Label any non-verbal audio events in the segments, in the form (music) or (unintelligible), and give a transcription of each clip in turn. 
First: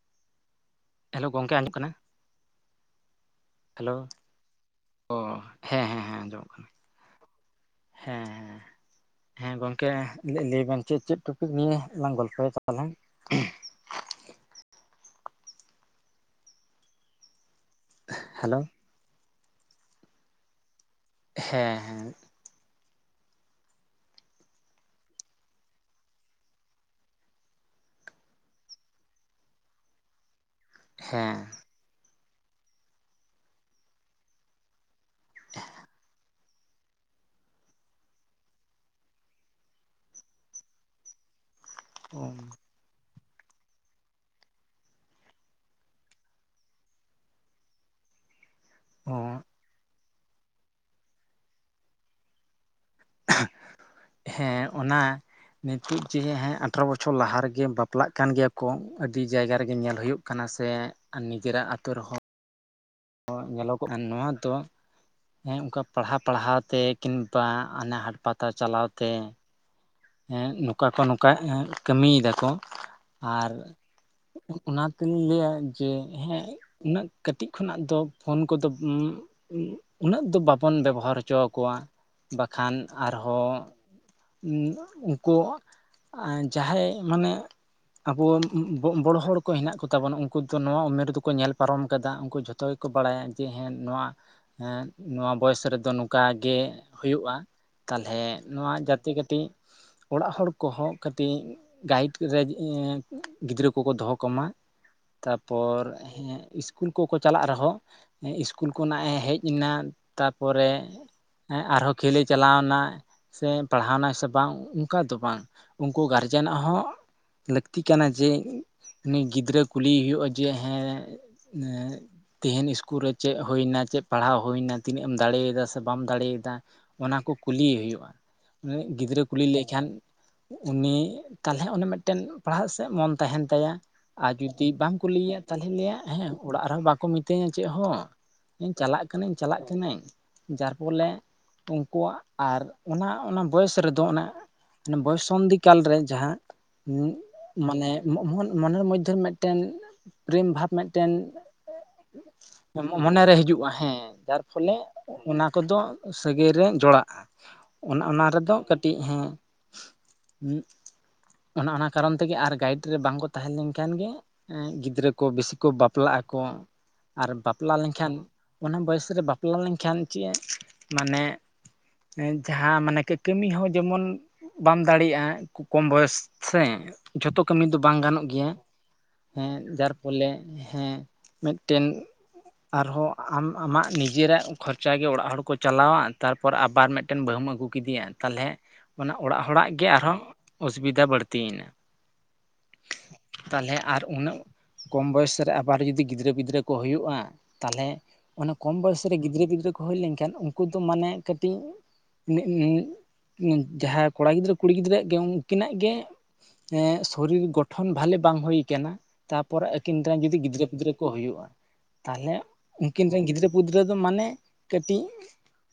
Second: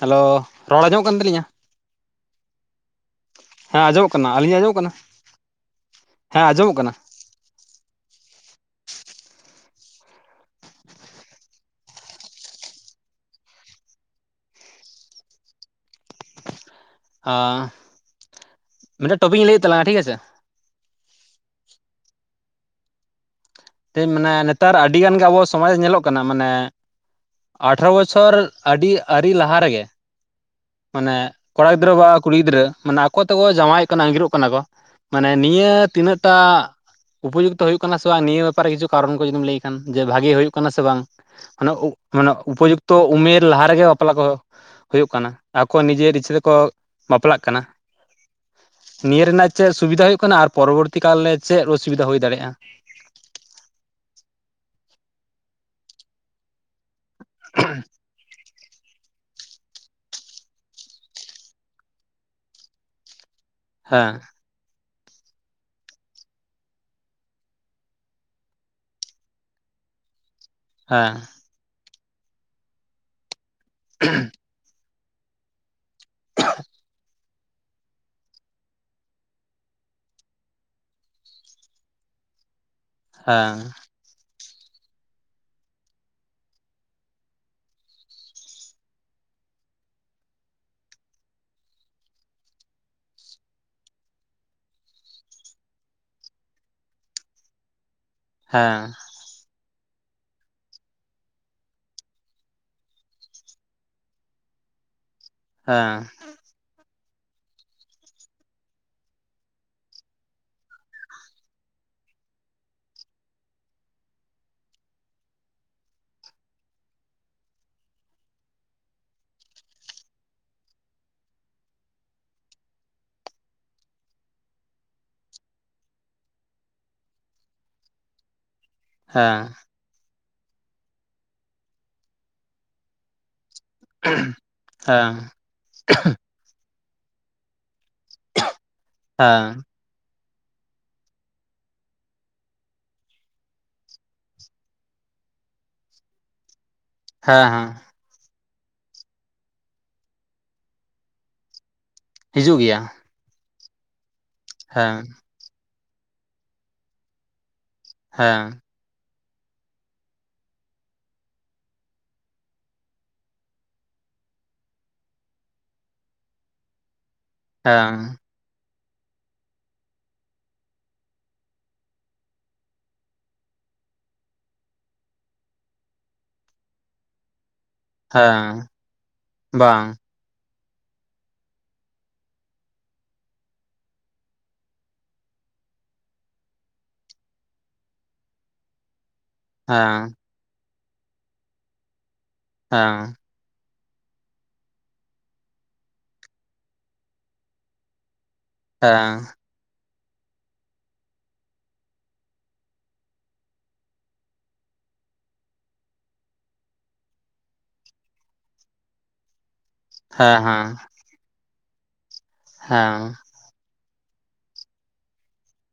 Hello. ᱨᱚᱲ ᱟᱸᱡᱚᱢᱚᱜ ᱠᱟᱱ ᱦᱮᱞᱳ, ᱛᱟᱹᱞᱤᱧᱟ ᱜᱚᱝᱠᱮ ᱟᱸᱡᱚᱢᱚᱜ ᱠᱟᱱᱟ? ᱦᱮᱸ ᱦᱮᱞᱳ ᱟᱸᱡᱚᱢᱚᱜ ᱠᱟᱱᱟ ᱟᱹᱞᱤᱧᱟᱜ ᱟᱸᱡᱚᱢᱚᱜ ᱠᱟᱱᱟ ᱚ ᱦᱮᱸ ᱦᱮᱸ ᱦᱮᱸ ᱟᱸᱡᱚᱢᱚᱜ ᱠᱟᱱᱟ᱾ ᱦᱮᱸ ᱦᱮᱸ ᱦᱮᱸ ᱦᱮᱸ ᱜᱚᱝᱠᱮ ᱞᱟᱹᱭ ᱵᱮᱱ ᱪᱮᱫ ᱪᱮᱫ ᱴᱚᱯᱤᱠ ᱱᱤᱭᱮ ᱞᱟᱝ ᱜᱚᱞᱯᱚᱭᱟ ᱛᱟᱦᱚᱞᱮ? ᱟᱸ ᱦᱮᱞᱳ᱾ ᱢᱮᱫᱴᱟᱝ ᱴᱚᱯᱤᱠ ᱤᱧ ᱞᱟᱹᱭᱮᱫ ᱛᱟᱞᱟᱝᱟ ᱴᱷᱤᱠ ᱟᱪᱷᱮ᱾ ᱦᱮᱸ ᱦᱮᱸ᱾ ᱢᱟᱱᱮ ᱱᱮᱛᱟᱨ ᱟᱹᱰᱤᱜᱟᱱ ᱜᱮ ᱟᱵᱚᱣᱟᱜ ᱥᱚᱢᱟᱡᱽ ᱧᱮᱞᱚᱜ ᱠᱟᱱᱟ ᱢᱟᱱᱮᱼᱼ ᱟᱴᱷᱨᱚ ᱵᱚᱪᱷᱚᱨ ᱟᱹᱰᱤ ᱟᱹᱨᱤ ᱞᱟᱦᱟ ᱨᱮᱜᱮᱼᱼ ᱢᱟᱱᱮ ᱦᱮᱸ ᱠᱚᱲᱟ ᱜᱤᱫᱽᱨᱟᱹ ᱵᱟ ᱠᱩᱲᱤ ᱜᱤᱫᱽᱨᱟᱹ ᱢᱟᱱᱮ ᱟᱠᱚ ᱛᱮᱠᱚ ᱡᱟᱶᱟᱭᱚᱜ ᱠᱟᱱᱟ ᱟᱸᱜᱤᱨᱚᱜ ᱠᱟᱱᱟ ᱠᱚ᱾ ᱢᱟᱱᱮ ᱱᱤᱭᱟᱹ ᱛᱤᱱᱟᱹᱜ ᱴᱟᱜ? ᱩᱯᱚᱡᱩᱠᱛᱚ ᱦᱩᱭᱩᱜ ᱠᱟᱱᱟ ᱥᱮ ᱵᱟᱝ ᱱᱤᱭᱟᱹ ᱵᱮᱯᱟᱨᱮ ᱠᱤᱪᱷᱩ ᱠᱟᱨᱚᱱ ᱠᱚ ᱡᱩᱫᱤᱢ ᱞᱟᱹᱭ ᱠᱷᱟᱱ ᱡᱮ ᱵᱷᱟᱜᱮ ᱦᱩᱭᱩᱜ ᱠᱟᱱᱟ ᱥᱮ ᱵᱟᱝ? ᱢᱟᱱᱮ ᱢᱟᱱᱮ ᱩᱯᱚᱡᱩᱠᱛᱚ ᱩᱢᱮᱨ ᱞᱟᱦᱟ ᱨᱮᱜᱮ ᱵᱟᱯᱞᱟ ᱠᱚ ᱦᱳᱭᱳᱜ ᱠᱟᱱᱟ᱾ ᱟᱠᱚ ᱱᱤᱡᱮᱨ ᱤᱪᱪᱷᱟᱹ ᱛᱮᱠᱚ ᱵᱟᱯᱞᱟᱜ ᱠᱟᱱᱟ, ᱚ ᱱᱤᱭᱟᱹ ᱨᱮᱱᱟᱜᱼᱼ ᱪᱮᱜ ᱥᱩᱵᱤᱫᱷᱟ ᱦᱳᱭᱳᱜ ᱠᱟᱱᱟ ᱟᱨ ᱯᱚᱨᱚᱵᱚᱨᱛᱤ ᱠᱟᱞᱨᱮ ᱪᱮᱜ ᱚᱥᱩᱵᱤᱫᱷᱟ ᱦᱳᱭ ᱫᱟᱲᱮᱭᱟᱜᱼᱟ? ᱦᱮᱸ, ᱚᱱᱟ ᱱᱤᱛᱩᱜ ᱡᱮ ᱦᱮᱸ ᱟᱴᱷᱨᱚ ᱵᱚᱪᱷᱚᱨ ᱞᱟᱦᱟ ᱨᱮᱜᱮᱢ ᱵᱟᱯᱞᱟᱜ ᱠᱟᱱ ᱜᱮᱭᱟ ᱠᱚ ᱟᱹᱰᱤ ᱡᱟᱭᱜᱟ ᱨᱮᱜᱮ ᱧᱮᱞ ᱦᱩᱭᱩᱜ ᱠᱟᱱᱟ ᱥᱮ ᱱᱤᱡᱮᱨᱟᱜ ᱟᱛᱳ ᱨᱮᱦᱚ ᱧᱮᱞᱚᱜᱚᱜᱼᱟ ᱟᱨ ᱦᱮᱸ ᱱᱚᱣᱟ ᱫᱚ ᱦᱮᱸ ᱚᱝᱠᱟ ᱯᱟᱲᱦᱟᱣ ᱯᱟᱲᱦᱟᱣ ᱛᱮ ᱠᱤᱢᱵᱟ ᱟᱱᱮ ᱦᱟᱴ ᱯᱟᱛᱟ ᱪᱟᱞᱟᱣ ᱛᱮ ᱦᱮᱸ ᱱᱚᱝᱠᱟ ᱠᱚ ᱦᱮᱸ ᱱᱚᱝᱠᱟ ᱠᱟᱹᱢᱤᱭᱮᱫᱟᱠᱚ ᱟᱨ ᱩᱸᱦᱩ ᱚᱱᱟᱛᱤᱧ ᱞᱟᱹᱭᱟ ᱡᱮ ᱦᱮᱸ ᱩᱱᱟᱹᱜ ᱠᱟᱹᱛᱤᱡ ᱠᱷᱚᱱᱟᱜ ᱫᱚ ᱯᱷᱳᱱ ᱠᱚᱫᱚ ᱩᱱᱟᱹᱜ ᱫᱚ ᱵᱟᱵᱚᱱ ᱵᱮᱵᱚᱦᱟᱨ ᱦᱚᱪᱚ ᱟᱠᱚᱣᱟ ᱵᱟᱠᱷᱟᱱ ᱟᱨᱦᱚ ᱦᱮᱸ (inaudible) ᱩᱱ ᱢᱟ ᱩᱱᱠᱩ ᱡᱟᱦᱟᱸᱭ ᱢᱟᱱᱮ ᱟᱵᱚ ᱵᱚᱲᱚ ᱦᱚᱲ ᱠᱚ ᱦᱮᱱᱟᱜ ᱠᱚ ᱛᱟᱵᱚᱱᱟ ᱩᱱᱠᱩ ᱫᱚ ᱱᱚᱣᱟ ᱩᱢᱮᱨ ᱫᱚᱠᱚ ᱧᱮᱞ ᱯᱟᱨᱚᱢ ᱠᱟᱫᱟ ᱩᱱᱠᱩ ᱡᱷᱚᱛᱚ ᱠᱚ ᱵᱟᱲᱟᱭᱟ ᱡᱮ ᱦᱮᱸ ᱱᱚᱣᱟ ᱦᱮᱸ ᱱᱚᱣᱟ ᱵᱚᱭᱮᱥ ᱨᱮᱫᱚ ᱱᱚᱝᱠᱟ ᱜᱮ ᱦᱩᱭᱩᱜᱼᱟ ᱛᱟᱞᱦᱮ ᱱᱚᱣᱟ ᱦᱮᱸ ᱡᱟᱛᱮ ᱠᱟᱹᱴᱤᱡ ᱚᱲᱟᱜ ᱦᱚᱲ ᱠᱚᱦᱚ ᱠᱟᱹᱴᱤᱡ ᱜᱟᱭᱤᱰ ᱨᱮ ᱜᱤᱫᱽᱨᱟᱹ ᱠᱚᱠᱚ ᱫᱚᱦᱚ ᱠᱚᱢᱟ ᱛᱟᱯᱚᱨ ᱦᱮᱸ ᱤᱥᱠ ᱩᱞ ᱠᱚᱠᱚ ᱪᱟᱞᱟᱜ ᱨᱮᱦᱚᱸ ᱤᱥᱠᱩᱞ ᱠᱷᱚᱱᱟᱜ ᱮ ᱦᱮᱡ ᱮᱱᱟ ᱛᱟᱯᱚᱨᱮ ᱦᱮᱸ ᱟᱨᱦᱚᱸ ᱠᱷᱮᱞᱮ ᱪᱟᱞᱟᱣ ᱮᱱᱟ ᱥᱮ ᱯᱟᱲᱦᱟᱣ ᱮᱱᱟ ᱥᱮ ᱵᱟᱝ ᱚᱝᱠᱟ ᱫᱚ ᱵᱟᱝ ᱩᱱᱠᱩ ᱜᱟᱨᱡᱮᱱᱟᱜ ᱦᱚᱸ ᱞᱟᱹᱠᱛᱤ ᱠᱟᱱᱟ ᱡᱮ ᱩᱱᱤ ᱜᱤᱫᱽᱨᱟᱹ ᱠᱩᱞᱤᱭᱮ ᱦᱩᱭᱩᱜᱼᱟ ᱡᱮ ᱦᱮᱸ ᱛᱮᱦᱮᱱ ᱤᱥᱠᱩᱞ ᱨᱮ ᱪᱮᱫ ᱦᱳᱭ ᱮᱱᱟ ᱪᱮᱫ ᱯᱟᱲᱦᱟᱣ ᱦᱳᱭ ᱮᱱᱟ ᱛᱤᱱᱟᱹᱜ ᱮᱢ ᱫᱟᱲᱮᱭᱮᱫᱟ ᱥᱮ ᱵᱟᱢ ᱫᱟᱲᱮᱭᱮᱫᱟ ᱚᱱᱟ ᱠᱚ ᱠᱩᱞᱤᱭᱮ ᱦᱩᱭᱩᱜᱼᱟ ᱜᱤᱫᱽᱨᱟᱹ ᱦᱮᱸ ᱠᱩᱞᱤ ᱞᱮᱭ ᱠᱷᱟᱱ ᱩᱱᱤ ᱛᱟᱞᱦᱮ ᱚᱱᱮ ᱢᱮᱫᱴᱮᱱ ᱯᱟᱲᱦᱟᱜ ᱥᱮᱫ ᱢᱚᱱ ᱛᱟᱦᱮᱱ ᱛᱟᱭᱟ ᱟᱨ ᱡᱩᱫᱤ ᱵᱟᱝ ᱦᱮᱸ ᱠᱩᱞᱤ ᱮᱭᱟ ᱛᱟᱞᱦᱮ ᱞᱮᱭᱟ ᱦᱮᱸ ᱚᱲᱟᱜ ᱨᱮᱦᱚᱸ ᱵᱟᱠᱚ ᱢᱤᱛᱟᱹᱧᱟ ᱪᱮᱫ ᱦᱚᱸ ᱤᱧ ᱪᱟᱞᱟᱜ ᱦᱮᱸ ᱠᱟᱹᱱᱟᱹᱧ ᱦᱮᱸ ᱪᱟᱞᱟᱜ ᱠᱟᱹᱱᱟᱹᱧ ᱡᱟᱨ ᱯᱷᱚᱞᱮ ᱩᱱᱠᱩᱣᱟᱜ ᱟᱨ ᱚᱱᱟ ᱚᱱᱟ ᱵᱚᱭᱮᱥ ᱨᱮᱫ ᱚ ᱚᱱᱟ ᱵᱚᱭᱚᱥ ᱥᱚᱱᱫᱷᱤ ᱠᱟᱞ ᱨᱮ ᱡᱟᱦᱟ ᱦᱮᱸ ᱦᱮᱸ ᱢᱟᱱᱮ ᱢᱚᱱᱮᱨ ᱢᱚᱭᱮᱫᱽᱫᱷᱮ ᱨᱮ ᱢᱮᱫᱴᱮᱱ ᱯᱨᱮᱢ ᱵᱷᱟᱵᱽ ᱢᱮᱫᱴᱮᱱ ᱦᱤᱡᱩᱜ ᱜᱮᱭᱟ ᱢᱚᱱᱮ ᱨᱮ ᱦᱤᱡᱩᱜᱼᱟ ᱦᱮᱸ ᱡᱟᱨ ᱯᱷᱚᱞᱮ ᱦᱮᱸ ᱚᱱᱟ ᱠᱚᱫᱚ ᱥᱟᱹᱜᱟᱹᱭ ᱨᱮ ᱡᱚᱲᱟᱜᱼᱟ ᱚᱱᱟ ᱚᱱᱟ ᱨᱮᱫᱚ ᱦᱮᱸ ᱠᱟᱹᱴᱤᱡ ᱦᱮᱸ ᱚᱱᱮ ᱚᱱᱟ ᱠᱟᱨᱚᱱ ᱛᱮᱜᱮ ᱟᱨ ᱜᱟᱭᱤᱰ ᱨᱮ ᱵᱟᱝᱠᱚ ᱛᱟᱦᱮ ᱞᱮᱱᱠᱷᱟᱱ ᱜᱮ ᱜᱤᱫᱽᱨᱟᱹ ᱠᱚ ᱵᱮᱥᱤ ᱠᱚ ᱵᱟᱯᱞᱟᱜ ᱟᱠᱚ ᱟᱨ ᱵᱟᱯᱞᱟ ᱞᱮᱱᱠᱷᱟᱱ ᱦᱮᱸ ᱚᱱᱟ ᱵᱚᱭᱮᱥ ᱨᱮ ᱵᱟᱯᱞᱟ ᱞᱮᱱᱠᱷᱟᱱ ᱪᱮᱫ ᱢᱟᱱᱮ ᱡᱟᱦᱟᱸ ᱢᱟᱱᱮ ᱠᱟᱹᱢᱤ ᱦᱚᱸ ᱡᱮᱢᱚᱱ ᱵᱟᱢ ᱫᱟᱲᱮᱭᱟᱜᱼᱟ ᱠᱚᱢ ᱵᱚᱭᱚᱥ ᱥᱮ ᱡᱷᱚᱛᱚ ᱠᱟᱹᱢᱤ ᱫᱚ ᱵᱟᱝ ᱜᱟᱱᱚᱜ ᱦᱮᱸ ᱜᱮᱭᱟ ᱦᱮᱸ ᱵᱟᱝ ᱡᱟᱨ ᱯᱷᱚᱞᱮ ᱦᱮᱸ ᱢᱤᱫᱴᱮᱱ ᱟᱨᱦᱚᱸ ᱟᱢ ᱟᱢᱟᱜ ᱱᱤᱡᱮᱨᱟᱜ ᱠᱷᱚᱨᱪᱟ ᱜᱮ ᱚᱲᱟᱜ ᱦᱚᱲ ᱠᱚ ᱪᱟᱞᱟᱣᱟ ᱛᱟᱨ ᱯᱚᱨ ᱟᱵᱟᱨ ᱢᱤᱫᱴᱮᱱ ᱵᱟᱹᱦᱩᱢ ᱟᱹᱜᱩ ᱠᱮᱫᱮᱭᱟ ᱛᱟᱦᱚᱞᱮ ᱢᱟᱱᱮ ᱚᱲᱟᱜ ᱦᱚᱲᱟᱜ ᱜᱮ ᱟᱨᱦᱚ ᱦᱮᱸ ᱚᱥᱩᱵᱤᱫᱷᱟ ᱵᱟᱹᱲᱛᱤᱭᱮᱱᱟ ᱦᱮᱸ ᱛᱟᱦᱚᱞᱮ ᱟᱨ ᱩᱱᱟᱹᱜ ᱠᱚᱢ ᱵᱚᱭᱚᱥ ᱨᱮ ᱟᱵᱟᱨ ᱡᱚᱫᱤ ᱜᱤᱫᱽᱨᱟᱹ ᱯᱤᱫᱽᱨᱟᱹ ᱠᱚ ᱦᱩᱭᱩᱜᱼᱟ ᱛᱟᱦᱚᱞᱮ ᱚᱱᱟ ᱠᱚᱢ ᱵᱚᱭᱚᱥ ᱦᱮᱸ ᱨᱮ ᱦᱮᱸ ᱦᱮᱸ ᱜᱤᱫᱽᱨᱟᱹ ᱜᱤᱫᱽᱨᱟᱹ ᱠᱚ ᱦᱩᱭ ᱞᱮᱱᱠᱷᱟᱱ ᱩᱱᱠᱩ ᱫᱚ ᱢᱟᱱᱮ ᱠᱟᱹᱴᱤᱡ (unintelligible) ᱡᱟᱦᱟᱸᱭ ᱠᱚᱲᱟ ᱜᱤᱫᱽᱨᱟᱹ ᱠᱩᱲᱤ ᱜᱤᱫᱽᱨᱟᱹᱣᱟᱜ ᱜᱮ ᱩᱱᱠᱤᱱᱟᱜ ᱜᱮ ᱮᱸ ᱥᱚᱨᱤᱨ ᱜᱚᱴᱷᱚᱱ ᱵᱷᱟᱞᱮ ᱵᱟᱝ ᱦᱩᱭ ᱟᱠᱟᱱᱟ ᱛᱟᱯᱚᱨᱮ ᱟᱹᱠᱤᱱ ᱨᱮᱱ ᱦᱮᱸ ᱡᱩᱫᱤ ᱜᱤᱫᱽᱨᱟᱹ ᱯᱤᱫᱽᱨᱟᱹ ᱠᱚ ᱦᱩᱭᱩᱜᱼᱟ ᱛᱟᱦᱚᱞᱮ ᱩᱱᱠᱤᱱ ᱨᱮᱱ ᱜᱤᱫᱽᱨᱟᱹ ᱯᱤᱫᱽᱨᱟᱹ ᱫᱚ ᱢᱟᱱᱮ ᱠᱟᱹᱴᱤᱡ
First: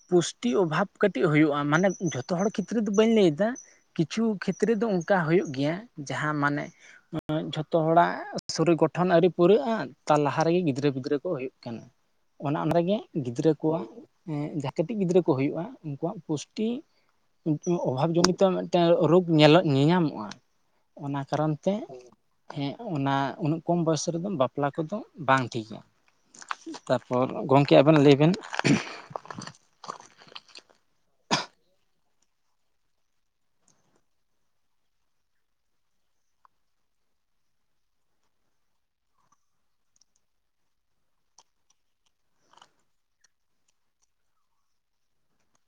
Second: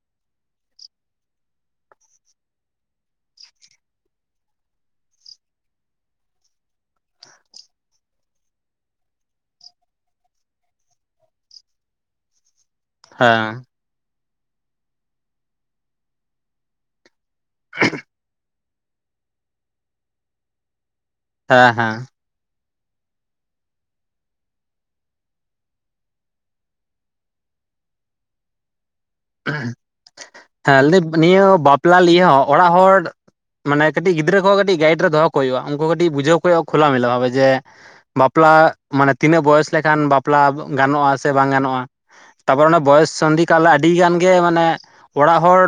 ᱯᱩᱥᱴᱤ ᱚᱵᱷᱟᱵ ᱠᱟᱹᱴᱤᱡ ᱦᱩᱭᱩᱜᱼᱟ ᱢᱟᱱᱮ ᱡᱷᱚ ᱛᱚ ᱦᱚᱲ ᱠᱷᱮᱛᱨᱮ ᱫᱚ ᱵᱟᱹᱧ ᱞᱟᱹᱭ ᱮᱫᱟ ᱠᱤᱪᱷᱩ ᱠᱷᱮᱛᱨᱮ ᱫᱚ ᱚᱱᱠᱟ ᱦᱩᱭᱩᱜ ᱜᱮᱭᱟ ᱡᱟᱦᱟ ᱢᱟᱱᱮ ᱡᱷᱚᱛᱚ ᱦᱚᱲᱟᱜ ᱥᱚᱨᱤᱨ ᱜᱚᱴᱷᱚᱱ ᱟᱮᱹᱨᱤ ᱯᱩᱨᱟᱹᱜᱼᱟ ᱛᱟᱨ ᱞᱟᱦᱟ ᱨᱮᱜᱮ ᱜᱤᱫᱽᱨᱟᱹ ᱯᱤᱫᱽᱨᱟᱹ ᱠᱚ ᱦᱩᱭᱩᱜ ᱠᱟᱱᱟ ᱚᱱᱟ ᱚᱸᱰᱮ ᱜᱮ ᱜᱤᱫᱽᱨᱟᱹ ᱦᱮᱸ ᱠᱚᱣᱟᱜ ᱡᱟᱦᱟ ᱠᱟᱹᱴᱤᱡ ᱜᱤᱫᱽᱨᱟᱹ ᱠᱚ ᱦᱩᱭᱩᱜᱼᱟ ᱩᱱᱠᱩᱣᱟᱜ ᱯᱩᱥᱴᱤ ᱚᱵᱷᱟᱵᱽ ᱡᱚᱱᱤᱛ ᱢᱤᱫᱴᱮᱱ ᱨᱳᱜᱽ ᱧᱮᱞᱚᱜ ᱧᱮᱧᱟᱢᱚᱜᱼᱟ ᱚᱱᱟ ᱠᱟᱨᱚᱱ ᱦᱮᱸ ᱛᱮ ᱦᱮᱸ ᱦᱮᱸ ᱚᱱᱟ ᱩᱱᱟᱹᱜ ᱠᱚᱢ ᱵᱚᱭᱚᱥ ᱨᱮᱫᱚ ᱵᱟᱯᱞᱟ ᱠᱚᱫᱚ ᱵᱟᱝ ᱴᱷᱤᱠ ᱟ᱾ ᱛᱟᱯᱚᱨ ᱜᱚᱢᱠᱮ ᱟᱵᱮᱱ ᱞᱟᱹᱭ ᱵᱮᱱ᱾ ᱦᱮᱸ ᱞᱮᱯ (inaudible) ᱱᱤᱭᱟᱹ ᱵᱟᱯᱞᱟ ᱞᱤᱭᱟᱹ ᱦᱚᱸ ᱚᱲᱟᱜ ᱦᱚᱲ ᱢᱟᱱᱮ ᱠᱟᱹᱴᱤᱡ ᱜᱤᱫᱽᱨᱟᱹ ᱠᱚ ᱠᱟᱹᱴᱤᱡ ᱜᱟᱭᱤᱴ ᱨᱮ ᱫᱚᱦᱚ ᱠᱚ ᱦᱩᱭᱩᱜᱼᱟ, ᱩᱱᱠᱩ ᱠᱟᱹᱴᱤᱡ ᱵᱩᱡᱷᱟᱹᱣ ᱠᱚ ᱦᱩᱭᱩᱜᱼᱟ ᱠᱷᱩᱞᱟ ᱢᱮᱞᱟ ᱵᱷᱟᱵᱮ ᱡᱮ ᱵᱟᱯᱞᱟ ᱢᱟᱱᱮ ᱛᱤᱱᱟᱹᱜ ᱵᱚᱭᱚᱥ ᱞᱮᱠᱷᱟᱱ ᱵᱟᱯᱞᱟ ᱜᱟᱱᱚᱜᱼᱟ ᱥᱮ ᱵᱟᱝ ᱜᱟᱱᱚᱜᱼᱟ, ᱛᱟᱨᱯᱚᱨ ᱚᱱᱮ ᱵᱚᱭᱚᱥ ᱥᱚᱱᱫᱷᱤ ᱠᱟᱞ ᱟᱹᱰᱤ ᱜᱟᱱ ᱜᱮ ᱢᱟᱱᱮ ᱚᱲᱟᱜ ᱦᱚᱲ